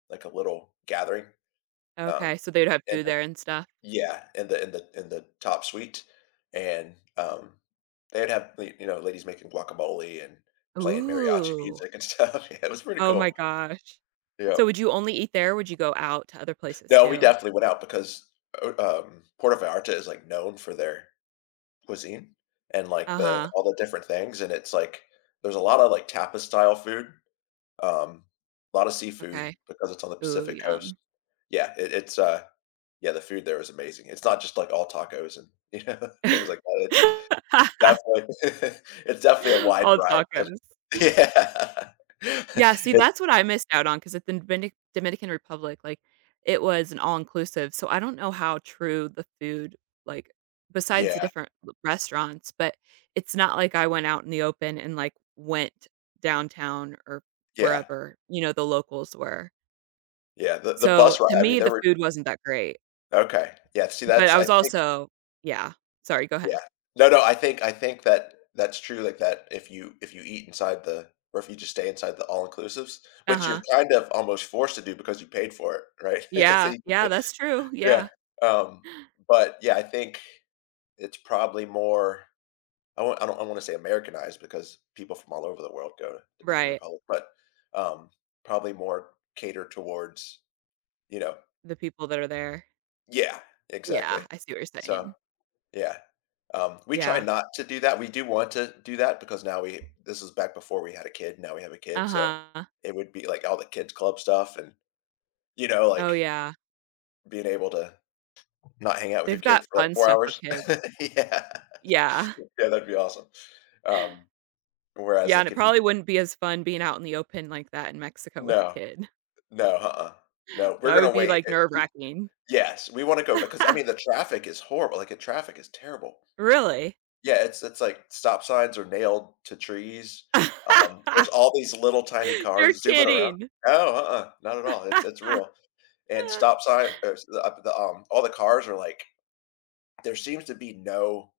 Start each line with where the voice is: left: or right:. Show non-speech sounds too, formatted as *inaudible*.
left: Like a little, gathering, um,
right: Okay, so they'd have
left: and
right: food
left: then
right: there and stuff?
left: Yeah, in the in the in the top suite, and, um, they'd have, li you know, ladies making guacamole and playing mariachi
right: Ooh.
left: music and stuff, yeah, it was pretty
right: Oh my
left: cool.
right: gosh. So,
left: Yep.
right: would you only eat there or would you go out to other places
left: No, we
right: too?
left: definitely went out because, oh um Puerto Vallarta is, like, known for their, cuisine and, like, the
right: Uh-huh.
left: all the different things and it's like, there's a lotta, like, tapas style food, um, lotta seafood
right: Okay.
left: because it's on the
right: Ooh,
left: Pacific Coast.
right: yum.
left: Yeah, it it's, uh, yeah the food there is amazing, it's not just, like, all tacos and, you know, things like that, it's,
right: *laughs*
left: definitely, *chuckles* it's definitely a wide
right: All
left: vari yes
right: tacos.
left: yeah, *laughs*
right: Yeah, see,
left: it
right: that's what I missed out on 'cause at then Venic Dominican Republic, like, it was an all-inclusive so I don't know how true the food, like besides the
left: Yeah.
right: different l restaurants but, it's not like I went out in the open and, like, went downtown or
left: Yeah.
right: wherever, you know, the locals were.
left: Yeah, the the
right: So,
left: bus ri
right: to
left: I mean,
right: me,
left: there
right: the
left: were
right: food wasn't that great.
left: Okay, yeah, see,
right: But
left: that's
right: I
left: I
right: was
left: think
right: also Yeah, sorry, go
left: Yeah.
right: ahead.
left: No, no, I think I think that that's true, like, that if you if you eat inside the or if you just stay inside the all inclusives, which
right: Uh-huh.
left: you're kind of almost forced to do because you paid for it, right, *chuckles* so
right: Yeah,
left: you could
right: yeah
left: put
right: that's true, yeah.
left: Yeah, um, but, yeah, I think, it's probably more I want I don't I wanna say Americanized because people from all over the world go to Dominican
right: Right.
left: Republic, but, um, probably more catered towards, you know
right: The people that are there.
left: Yeah.
right: Yeah,
left: Exactly.
right: I see what you're
left: So,
right: saying.
left: yeah. Um, we try
right: Yeah.
left: not to do that, we do want to do that because now we this is back before we had a kid, now we have a kid so,
right: Uh-huh.
left: it would be, like, all the kids club stuff and, you know,
right: Oh,
left: like,
right: yeah.
left: being able to not hang out with
right: They've
left: your
right: got
left: kid for, like,
right: fun
left: 4
right: stuff for
left: hours.
right: kid
left: *chuckles* Yeah,
right: Yeah.
left: yeah that'd be awesome. Um, whereas,
right: Yeah, and
left: like,
right: it
left: if you
right: probably wouldn't be as fun being out in the open like that in Mexico with a
left: No.
right: kid.
left: No, uh-uh, no, we're
right: That would
left: gonna
right: be,
left: wait,
right: like,
left: eh,
right: nerve
left: we
right: wracking.
left: Yes, we wanna go because, I
right: *laughs*
left: mean, the traffic is horrible, like, a traffic is terrible.
right: Really?
left: Yeah, it's it's like stop signs are nailed to trees, um, there's
right: *laughs*
left: all these little tiny
right: You're
left: cars zooming around
right: kidding.
left: No, uh-uh, not at all, it's it's real and
right: *laughs*
left: stop sign ers the up the um all the cars are like there seems to be no